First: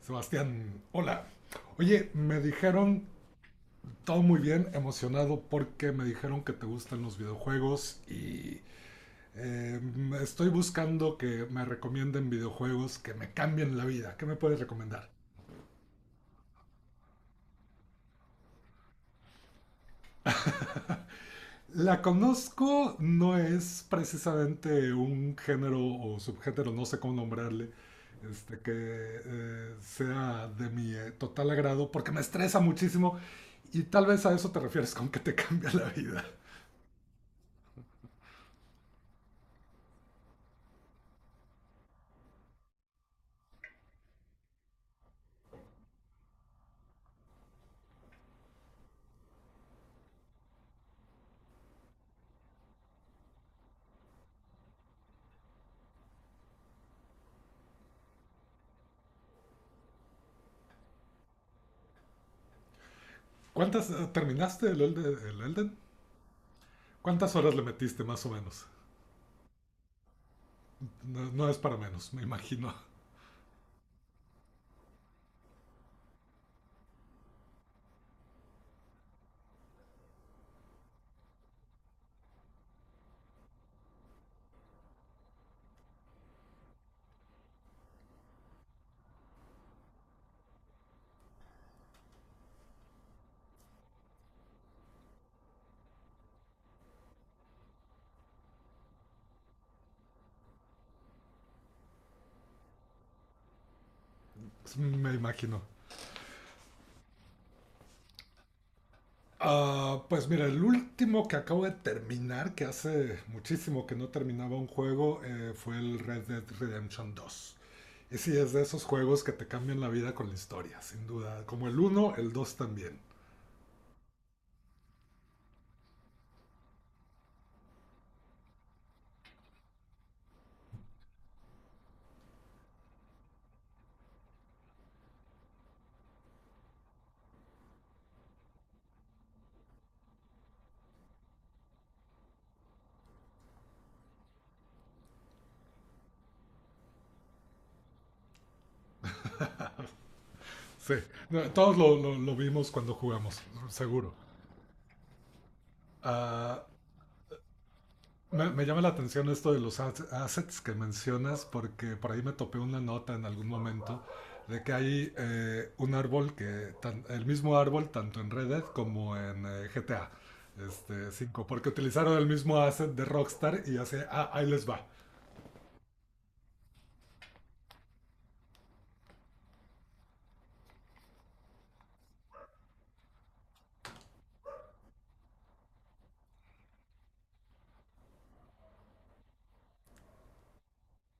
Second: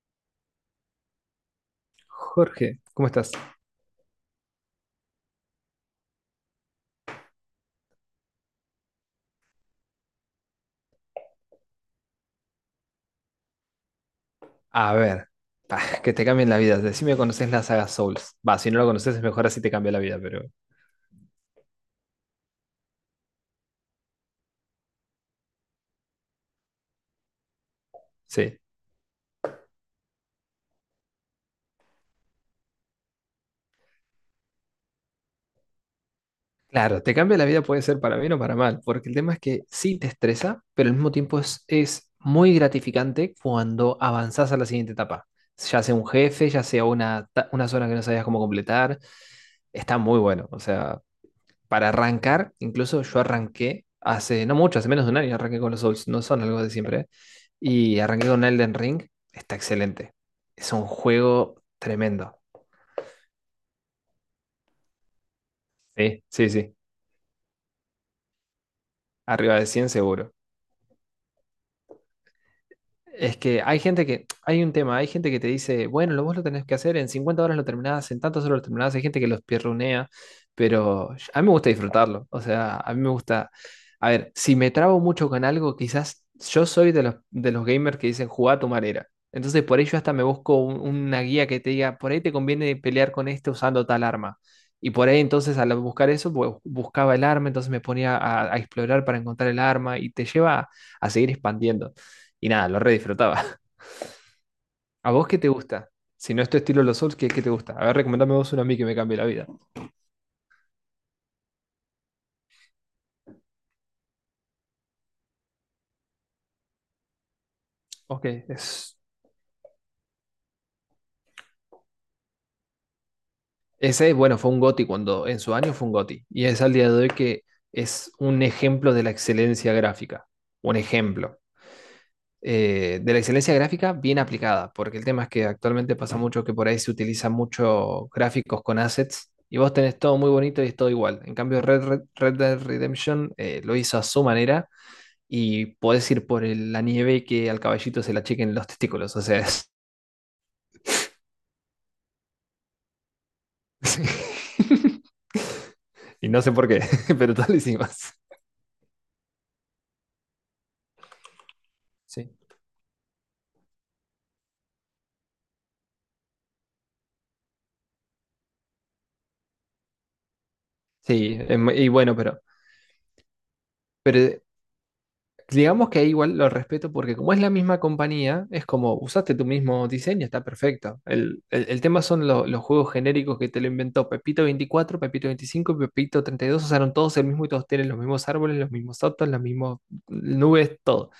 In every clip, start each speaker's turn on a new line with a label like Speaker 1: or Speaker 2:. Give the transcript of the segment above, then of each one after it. Speaker 1: Sebastián, hola. Oye, me
Speaker 2: Jorge,
Speaker 1: dijeron
Speaker 2: ¿cómo estás?
Speaker 1: todo muy bien, emocionado porque me dijeron que te gustan los videojuegos y eh, estoy buscando que me recomienden videojuegos que me cambien la vida. ¿Qué me puedes
Speaker 2: A
Speaker 1: recomendar?
Speaker 2: ver, pa, que te cambien la vida. Decime, ¿conoces la saga Souls? Va, si no la conoces es mejor así te cambia la vida, pero
Speaker 1: La conozco, no es precisamente un género o subgénero, no sé cómo nombrarle,
Speaker 2: sí.
Speaker 1: que sea de mi total agrado porque me estresa muchísimo y tal vez a eso te refieres con que te cambia la vida.
Speaker 2: Claro, te cambia la vida puede ser para bien o para mal, porque el tema es que sí te estresa, pero al mismo tiempo es muy gratificante cuando avanzás a la siguiente etapa. Ya sea un jefe, ya sea una, una zona que no sabías cómo completar. Está muy bueno, o sea, para arrancar, incluso yo arranqué hace, no mucho, hace menos de un año arranqué con los Souls, no son algo de siempre, ¿eh? Y arranqué con Elden Ring, está excelente. Es un juego tremendo.
Speaker 1: ¿Cuántas terminaste el Elden?
Speaker 2: Sí, sí, sí.
Speaker 1: ¿Cuántas horas le metiste más o menos?
Speaker 2: Arriba de 100 seguro.
Speaker 1: No, no es para menos, me imagino.
Speaker 2: Es que hay gente que, hay un tema, hay gente que te dice, bueno, lo vos lo tenés que hacer, en 50 horas lo terminás, en tantas horas lo terminás, hay gente que los pierronea, pero a mí me gusta disfrutarlo, o sea, a mí me gusta, a ver, si me trabo mucho con algo, quizás yo soy de los gamers que dicen, jugá a tu manera, entonces por ello hasta me busco una guía que te diga, por ahí te conviene pelear con este usando tal arma, y por ahí entonces al buscar eso, buscaba el arma, entonces me ponía a explorar para encontrar el arma, y te lleva a seguir expandiendo. Y nada, lo re disfrutaba.
Speaker 1: Me
Speaker 2: ¿A vos qué te
Speaker 1: imagino.
Speaker 2: gusta? Si no es tu estilo los Souls, ¿qué, qué te gusta? A ver, recomendame vos uno a mí que me cambie la vida.
Speaker 1: Ah, pues mira, el último que acabo de terminar, que hace muchísimo que no terminaba un juego, fue el Red Dead Redemption dos. Y
Speaker 2: Ok,
Speaker 1: sí, es de esos
Speaker 2: es...
Speaker 1: juegos que te cambian la vida con la historia, sin duda. Como el uno, el dos también.
Speaker 2: Ese, bueno, fue un GOTY cuando en su año fue un GOTY. Y es al día de hoy que es un ejemplo de la excelencia gráfica. Un ejemplo de la excelencia gráfica bien aplicada, porque el tema es que actualmente pasa mucho que por ahí se utilizan muchos gráficos con assets y vos tenés todo muy bonito y es todo igual. En cambio, Red Dead Redemption lo hizo a su manera y podés ir por la nieve y que al caballito se la chequen los testículos, o sea, es-
Speaker 1: Sí, no, todos lo vimos cuando jugamos, seguro.
Speaker 2: y no sé
Speaker 1: Ah,
Speaker 2: por qué, pero tal hicimos.
Speaker 1: Me, me llama la atención esto de los assets que mencionas porque por ahí
Speaker 2: Sí,
Speaker 1: me topé una nota en algún momento de que hay un árbol que, el mismo árbol tanto en Red Dead como en GTA
Speaker 2: sí,
Speaker 1: 5, porque
Speaker 2: y
Speaker 1: utilizaron
Speaker 2: bueno,
Speaker 1: el mismo asset de Rockstar y hace, ah,
Speaker 2: pero
Speaker 1: ahí les va.
Speaker 2: digamos que ahí igual lo respeto porque como es la misma compañía, es como usaste tu mismo diseño, está perfecto. El, el tema son los juegos genéricos que te lo inventó Pepito 24 Pepito 25 y Pepito 32 usaron todos el mismo y todos tienen los mismos árboles, los mismos autos, las mismas nubes, todo.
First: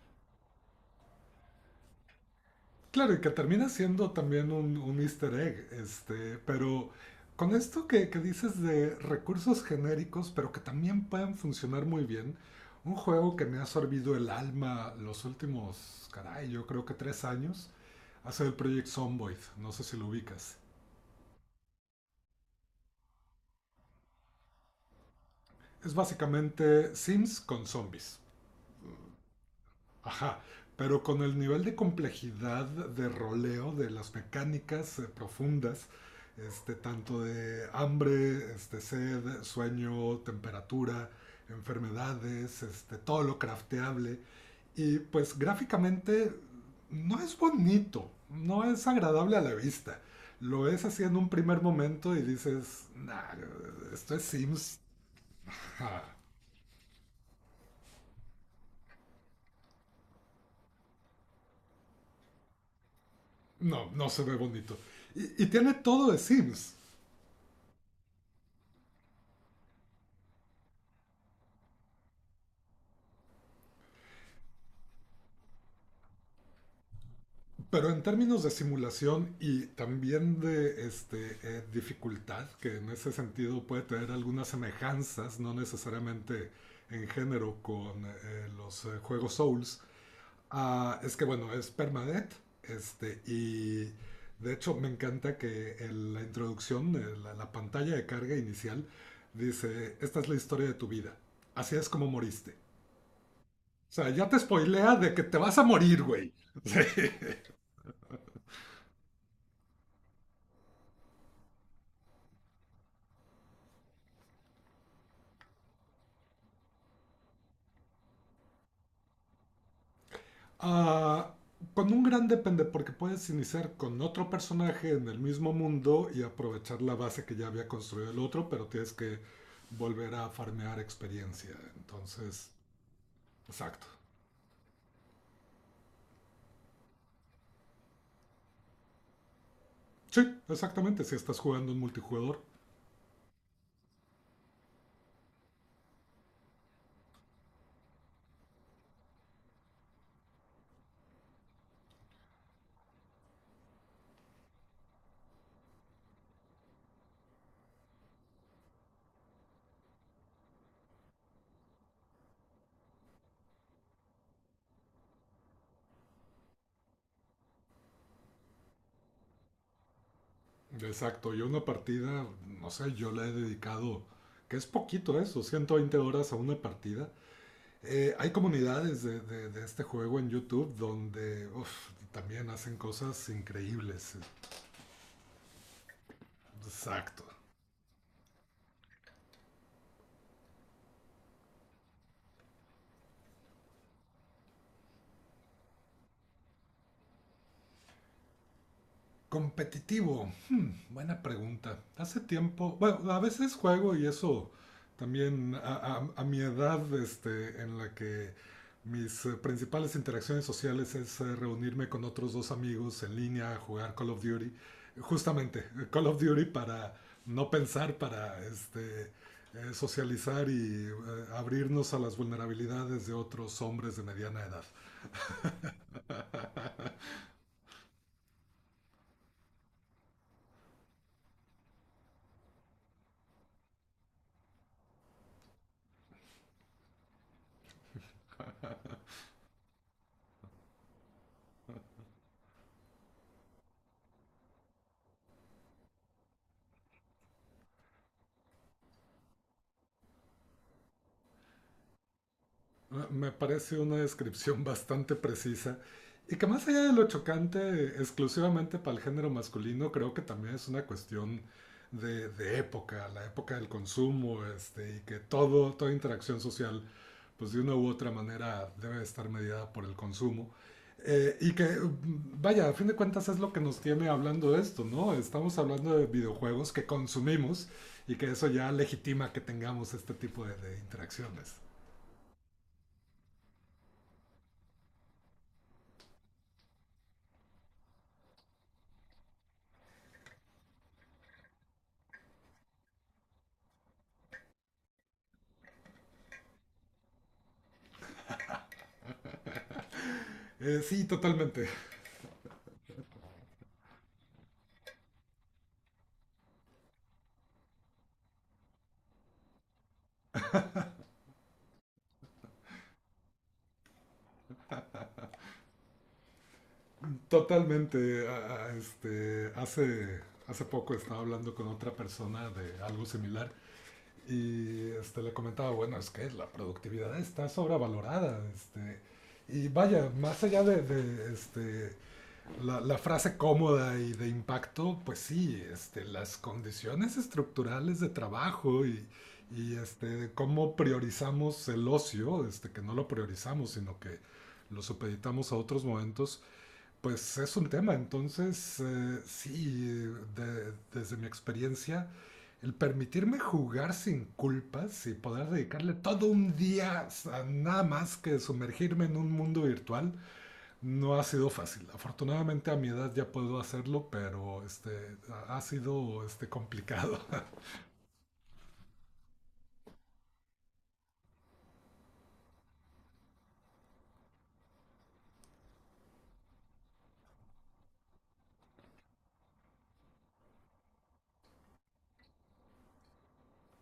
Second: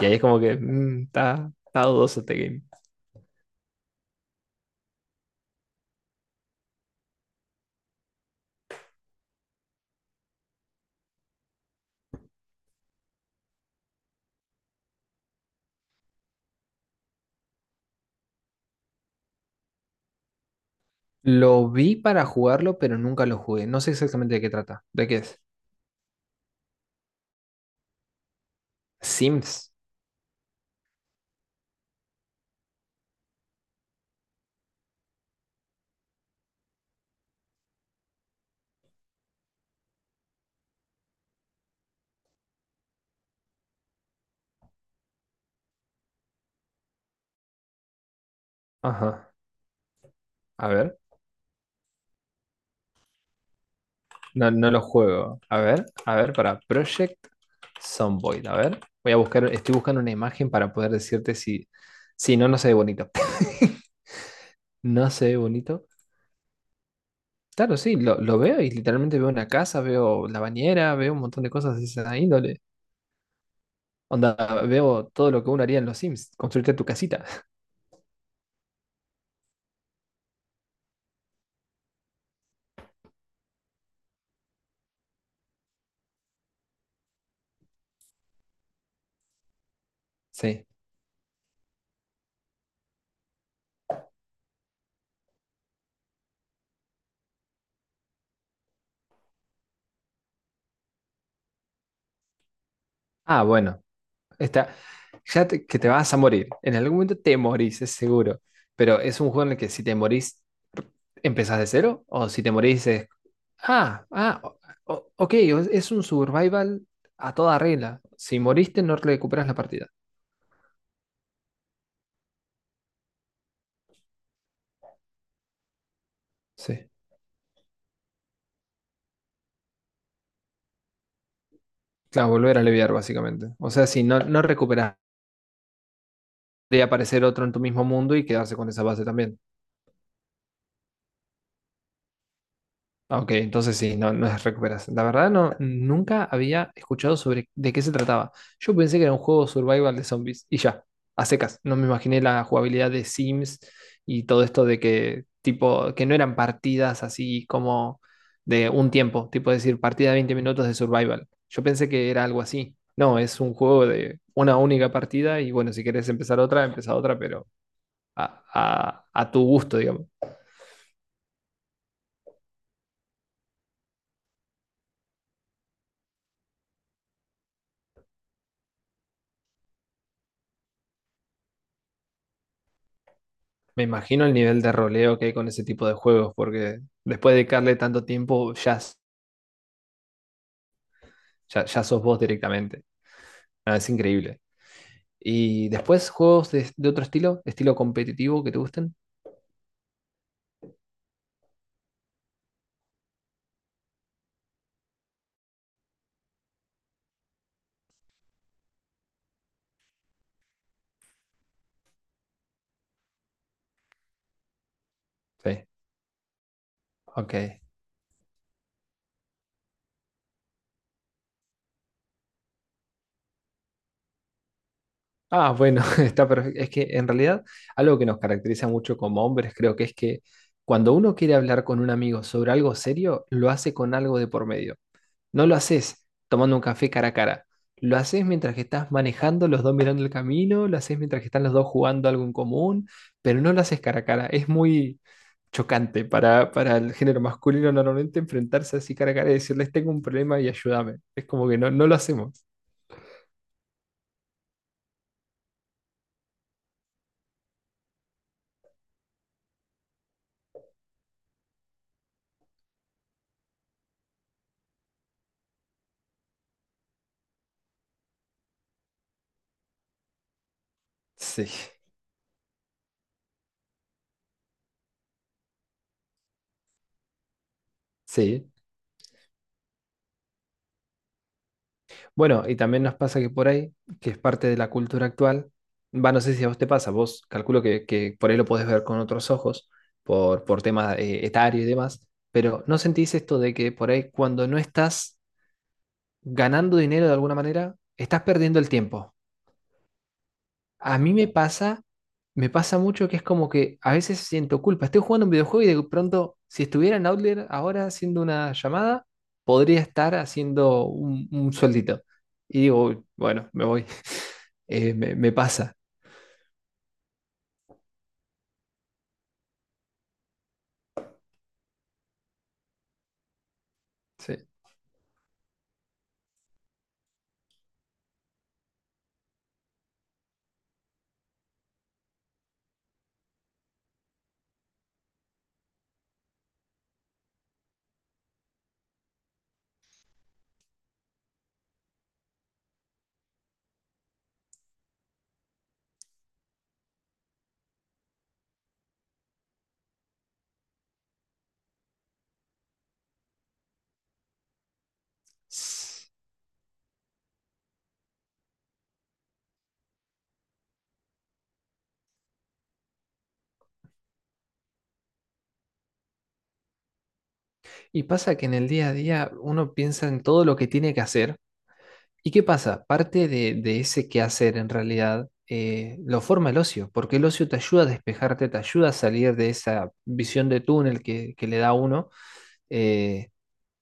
Speaker 2: Y ahí es como que está, está dudoso este game.
Speaker 1: Claro, y que termina siendo también un easter egg, pero con esto que dices de recursos genéricos, pero que también pueden funcionar muy bien, un juego que me ha sorbido el alma los últimos, caray, yo creo que 3 años, ha sido el Project Zomboid, no sé si lo ubicas.
Speaker 2: Lo vi para jugarlo, pero nunca lo jugué. No sé exactamente de qué trata. ¿De qué es?
Speaker 1: Es básicamente Sims con zombies.
Speaker 2: Sims.
Speaker 1: Ajá, pero con el nivel de complejidad de roleo, de las mecánicas profundas, tanto de hambre, sed, sueño, temperatura, enfermedades, todo lo crafteable. Y pues gráficamente no es bonito, no es
Speaker 2: Ajá.
Speaker 1: agradable a la vista. Lo
Speaker 2: A
Speaker 1: es
Speaker 2: ver.
Speaker 1: así en un primer momento y dices, nah, esto es
Speaker 2: No, no
Speaker 1: Sims.
Speaker 2: lo juego.
Speaker 1: Ajá,
Speaker 2: A ver, para Project Zomboid. A ver. Voy a buscar, estoy buscando una imagen para poder decirte si, si no, no se ve bonito.
Speaker 1: no, no se ve bonito.
Speaker 2: No se ve
Speaker 1: Y tiene
Speaker 2: bonito.
Speaker 1: todo de Sims.
Speaker 2: Claro, sí, lo veo y literalmente veo una casa, veo la bañera, veo un montón de cosas de esa índole. Onda, veo todo lo que uno haría en los Sims, construirte tu casita.
Speaker 1: Pero en términos de simulación y también de dificultad, que en ese sentido puede tener algunas semejanzas, no necesariamente en género con los juegos Souls,
Speaker 2: Sí.
Speaker 1: ah, es que bueno, es permadeath, y de hecho me encanta que en la introducción, la pantalla de carga inicial, dice, esta es la historia de tu vida, así es como moriste.
Speaker 2: Ah, bueno,
Speaker 1: O sea, ya te
Speaker 2: está,
Speaker 1: spoilea de que te vas a
Speaker 2: que te
Speaker 1: morir,
Speaker 2: vas a
Speaker 1: güey.
Speaker 2: morir. En algún
Speaker 1: Sí.
Speaker 2: momento te morís, es seguro. Pero es un juego en el que si te morís, empezás de cero. O si te morís, es. Ah, ah, ok, es un survival a toda regla. Si moriste, no recuperas la partida.
Speaker 1: Ah, con un gran depende, porque puedes iniciar con otro personaje en el mismo mundo y aprovechar
Speaker 2: Sí.
Speaker 1: la base que ya había construido el otro, pero tienes que volver a farmear experiencia.
Speaker 2: Claro,
Speaker 1: Entonces,
Speaker 2: volver a leviar, básicamente. O sea,
Speaker 1: exacto.
Speaker 2: si no, no recuperas, podría aparecer otro en tu mismo mundo y quedarse con esa base también.
Speaker 1: Sí, exactamente. Si estás jugando en multijugador,
Speaker 2: Ah, ok, entonces sí, no, no es recuperación. La verdad no, nunca había escuchado sobre de qué se trataba. Yo pensé que era un juego survival de zombies y ya, a secas. No me imaginé la jugabilidad de Sims y todo esto de que tipo que no eran partidas así como de un tiempo, tipo decir partida de 20 minutos de survival. Yo pensé que era algo así. No, es un juego de una única partida y bueno, si querés empezar otra, empezá otra, pero a, a tu gusto, digamos.
Speaker 1: exacto. Yo una partida, no sé, yo le he dedicado, que es poquito eso, 120 horas a una partida. Hay comunidades de este juego en YouTube donde uf, también hacen cosas
Speaker 2: Me
Speaker 1: increíbles.
Speaker 2: imagino el nivel de roleo que hay con ese tipo de juegos, porque
Speaker 1: Exacto.
Speaker 2: después de dedicarle tanto tiempo, ya, s- ya, ya sos vos directamente. Ah, es increíble. ¿Y después juegos de otro estilo? ¿Estilo competitivo que te gusten?
Speaker 1: Competitivo. Buena pregunta. Hace tiempo, bueno, a veces juego y eso también a mi edad, en la que mis principales interacciones sociales es reunirme con otros dos amigos en línea a jugar Call of Duty. Justamente,
Speaker 2: Sí,
Speaker 1: Call of Duty para
Speaker 2: ok.
Speaker 1: no pensar, para socializar y abrirnos a las vulnerabilidades de otros hombres de mediana edad.
Speaker 2: Ah, bueno, está perfecto. Es que en realidad algo que nos caracteriza mucho como hombres creo que es que cuando uno quiere hablar con un amigo sobre algo serio, lo hace con algo de por medio. No lo haces tomando un café cara a cara. Lo haces mientras que estás manejando, los dos mirando el camino, lo haces mientras que están los dos jugando algo en común, pero no lo haces cara a cara. Es muy chocante para el género masculino normalmente enfrentarse así cara a cara y decirles tengo un problema y ayúdame. Es como que no, no lo hacemos.
Speaker 1: Ah, me parece una descripción bastante precisa y que más allá de lo chocante exclusivamente para el género masculino, creo que también es una cuestión de época, la época del consumo, y que toda interacción social, pues de una u otra manera debe estar mediada por el consumo. Eh,
Speaker 2: Sí,
Speaker 1: y que, vaya, a fin de cuentas es lo que nos tiene hablando de esto, ¿no? Estamos hablando de videojuegos que consumimos y que
Speaker 2: sí.
Speaker 1: eso ya legitima que tengamos este tipo de interacciones.
Speaker 2: Bueno, y también nos pasa que por ahí, que es parte de la cultura actual, va, no sé si a vos te pasa, vos calculo que por ahí lo podés ver con otros ojos, por tema etario y demás, pero ¿no sentís esto de que por ahí cuando no estás ganando dinero de alguna manera, estás perdiendo el tiempo? A
Speaker 1: Sí,
Speaker 2: mí me pasa mucho que es como que a veces siento culpa, estoy jugando un videojuego y de pronto, si estuviera en Outlier ahora haciendo una llamada, podría estar haciendo un sueldito. Y digo, "Uy, bueno, me voy me, me pasa.
Speaker 1: totalmente. Hace poco estaba hablando con otra persona de algo similar
Speaker 2: Sí.
Speaker 1: y le comentaba, bueno, es que la productividad está sobrevalorada. Y vaya, más allá de la frase cómoda y de impacto, pues sí, las condiciones estructurales de trabajo y cómo priorizamos el ocio, que no lo priorizamos, sino que lo supeditamos a otros momentos. Pues es un tema, entonces sí, desde mi experiencia, el permitirme jugar sin culpas y poder dedicarle todo un día a nada más que sumergirme en un mundo virtual no ha sido fácil. Afortunadamente a mi edad ya puedo hacerlo, pero este, ha ha sido complicado.
Speaker 2: Y pasa que en el día a día uno piensa en todo lo que tiene que hacer. ¿Y qué pasa? Parte de ese quehacer en realidad lo forma el ocio, porque el ocio te ayuda a despejarte, te ayuda a salir de esa visión de túnel que le da a uno. eh,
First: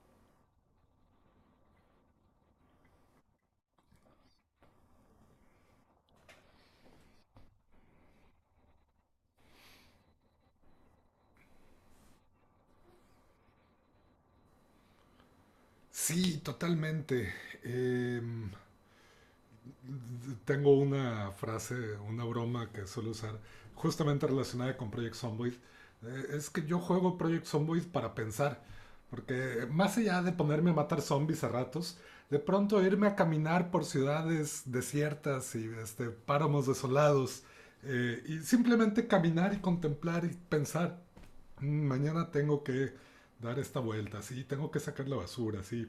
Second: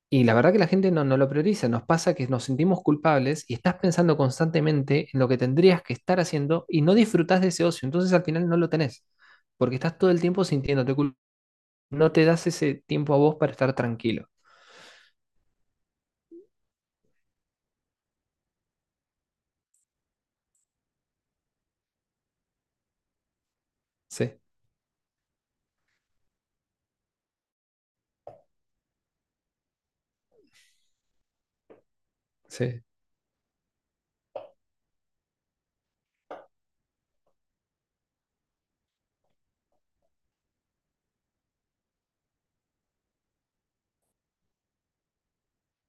Speaker 2: y la verdad que la gente no, no lo prioriza, nos pasa que nos sentimos culpables y estás pensando constantemente en lo que tendrías que estar haciendo y no disfrutás de ese ocio, entonces al final no lo tenés, porque estás todo el tiempo sintiéndote culpable. No te das ese tiempo a vos para estar tranquilo.
Speaker 1: Sí, totalmente. Em, Tengo una frase, una broma que suelo usar, justamente
Speaker 2: Sí,
Speaker 1: relacionada con Project Zomboid. Es que yo juego Project Zomboid para pensar. Porque más allá de ponerme a matar zombies a ratos, de pronto
Speaker 2: sí.
Speaker 1: irme a caminar por ciudades desiertas y páramos desolados. Y simplemente caminar y contemplar y pensar, "Mm, mañana tengo que dar esta vuelta, sí, tengo que sacar la basura, sí".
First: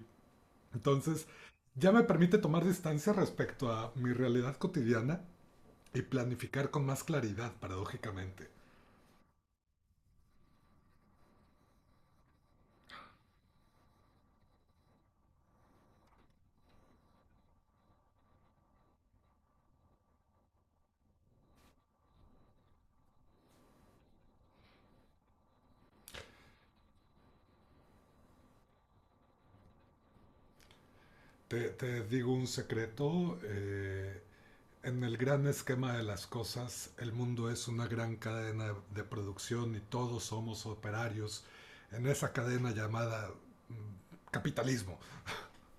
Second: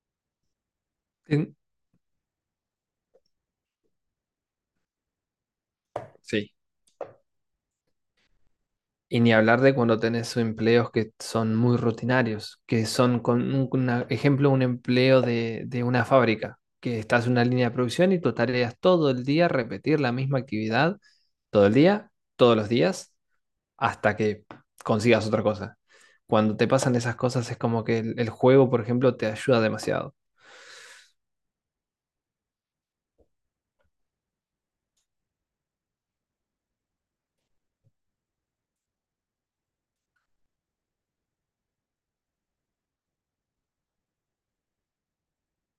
Speaker 1: Entonces,
Speaker 2: En-
Speaker 1: ya me permite tomar distancia respecto a mi realidad cotidiana y
Speaker 2: sí,
Speaker 1: planificar con más claridad, paradójicamente.
Speaker 2: y ni hablar de cuando tenés empleos que son muy rutinarios, que son, con ejemplo, un empleo de una fábrica, que estás en una línea de producción y tu tarea es todo el día repetir la misma actividad, todo el día, todos los días, hasta que consigas otra cosa. Cuando te pasan esas cosas es como que el juego, por ejemplo, te ayuda demasiado.
Speaker 1: Te digo un secreto, en el gran esquema de las cosas, el mundo es una gran cadena de producción y todos somos operarios en esa cadena llamada mm, capitalismo.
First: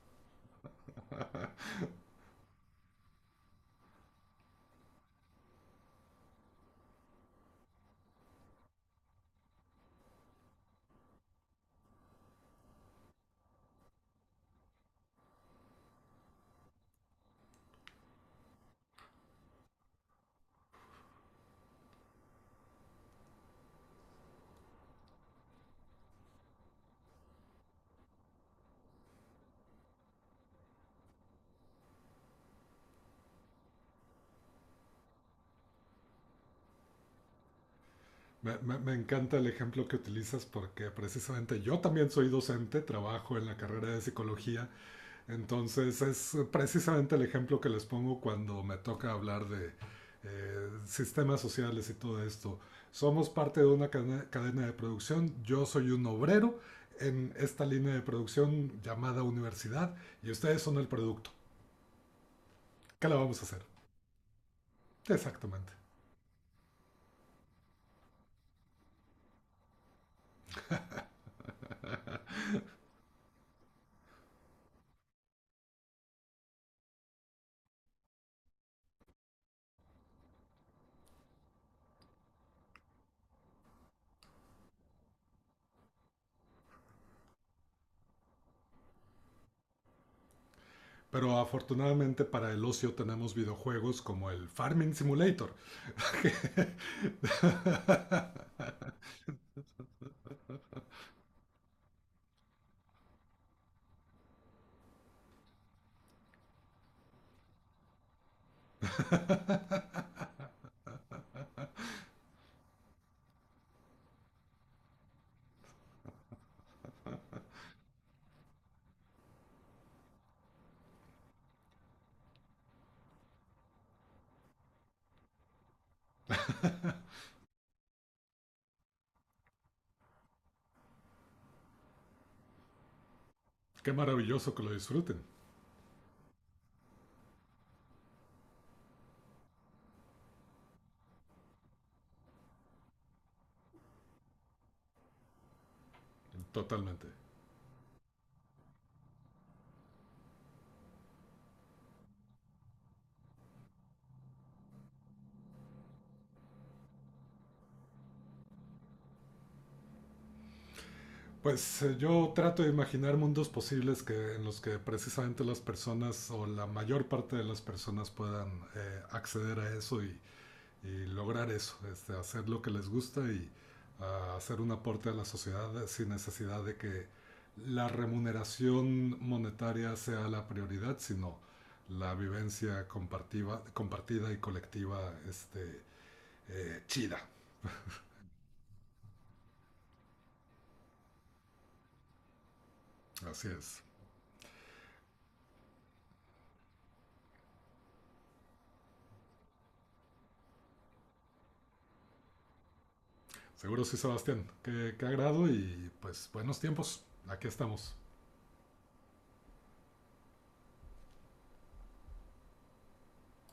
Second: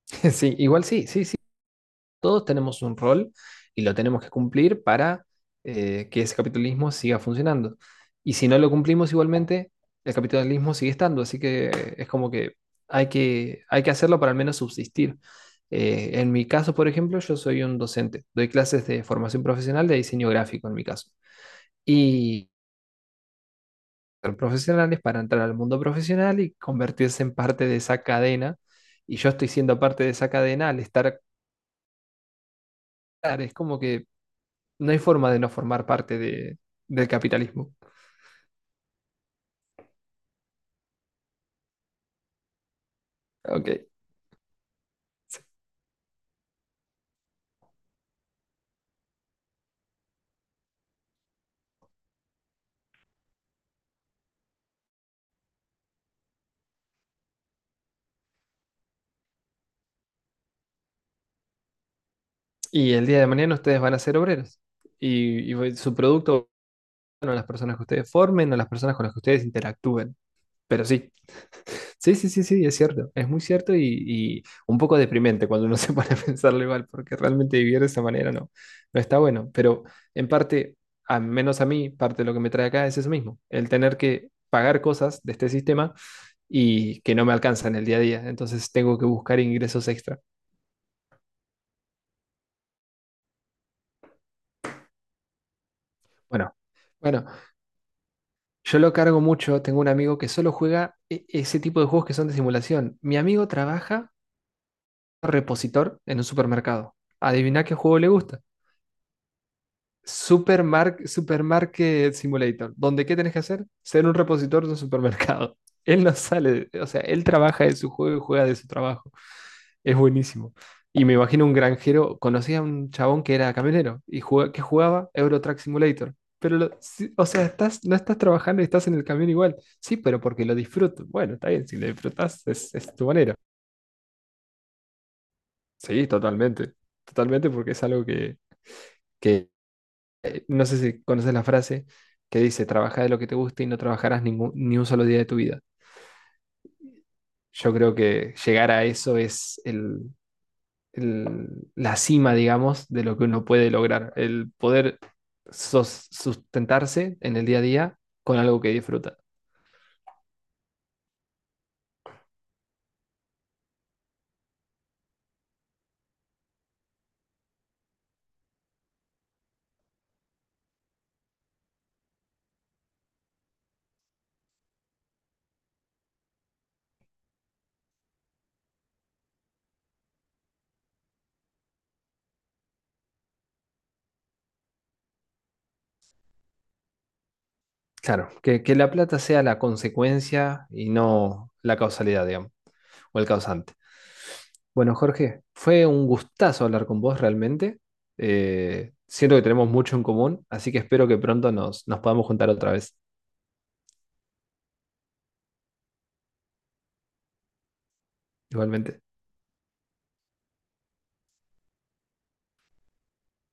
Speaker 2: Sí, igual sí, sí, sí. Todos tenemos un rol y lo tenemos que cumplir para que ese capitalismo siga funcionando. Y si no lo cumplimos igualmente, el capitalismo sigue estando, así que es como que hay que, hay que hacerlo para al menos subsistir. En mi caso, por ejemplo, yo soy un docente, doy clases de formación profesional de diseño gráfico en mi caso. Y ser profesionales para entrar al mundo profesional y convertirse en parte de esa cadena. Y yo estoy siendo parte de esa cadena al estar, es como que no hay forma de no formar parte de, del capitalismo.
Speaker 1: Me encanta el ejemplo que utilizas porque precisamente yo también soy docente, trabajo en la
Speaker 2: Ok.
Speaker 1: carrera de psicología. Entonces es precisamente el ejemplo que les pongo cuando me toca hablar de sistemas sociales y todo esto. Somos parte de una cadena, de producción, yo soy un obrero en esta línea de producción llamada universidad y ustedes son el producto.
Speaker 2: Y el
Speaker 1: ¿Qué le
Speaker 2: día de
Speaker 1: vamos a
Speaker 2: mañana
Speaker 1: hacer?
Speaker 2: ustedes van a ser obreros.
Speaker 1: Exactamente.
Speaker 2: Y su producto van a las personas que ustedes formen, a las personas con las que ustedes interactúen. Pero sí, sí, sí, sí, sí, es cierto. Es muy cierto y un poco deprimente cuando uno se pone a pensarlo igual, porque realmente vivir de esa manera no, no está bueno. Pero en parte, al menos a mí, parte de lo que me trae acá es eso mismo, el tener que pagar cosas de este sistema y que no me alcanza en el día a día. Entonces tengo que buscar ingresos extra.
Speaker 1: Pero afortunadamente para el ocio tenemos videojuegos como el Farming Simulator.
Speaker 2: Bueno, bueno, yo lo cargo mucho. Tengo un amigo que solo juega ese tipo de juegos que son de simulación. Mi amigo trabaja repositor en un supermercado. Adivina qué juego le gusta. Supermarket Simulator. Donde qué tenés que hacer? Ser un repositor de un supermercado. Él no sale, o sea, él trabaja de su juego y juega de su trabajo. Es buenísimo. Y me imagino un granjero, conocí a un chabón que era camionero y jugaba, que jugaba Euro Truck Simulator. Pero, lo- sí, o sea, estás, no estás trabajando y estás en el camión igual. Sí, pero porque lo disfruto. Bueno, está bien, si lo disfrutas es tu manera.
Speaker 1: Qué maravilloso que lo disfruten.
Speaker 2: Sí, totalmente. Totalmente porque es algo que no sé si conoces la frase que dice, trabaja de lo que te guste y no trabajarás ningún, ni un solo día de tu vida.
Speaker 1: Totalmente.
Speaker 2: Yo creo que llegar a eso es el- la cima, digamos, de lo que uno puede lograr, el poder sustentarse en el día a día con algo que disfruta.
Speaker 1: Pues yo trato de imaginar mundos posibles en los que precisamente las personas o la mayor parte de las personas puedan acceder a eso y lograr eso, hacer lo que les gusta y ah, hacer un aporte a la sociedad sin necesidad de que la remuneración monetaria sea la prioridad, sino la vivencia compartida y colectiva chida.
Speaker 2: Claro, que la plata sea la consecuencia y no la causalidad, digamos, o el
Speaker 1: Así
Speaker 2: causante.
Speaker 1: es.
Speaker 2: Bueno, Jorge, fue un gustazo hablar con vos realmente. Siento que tenemos mucho en común, así que espero que pronto nos, nos podamos juntar otra vez,
Speaker 1: Seguro sí, Sebastián. Qué agrado y pues buenos tiempos. Aquí estamos.
Speaker 2: igualmente.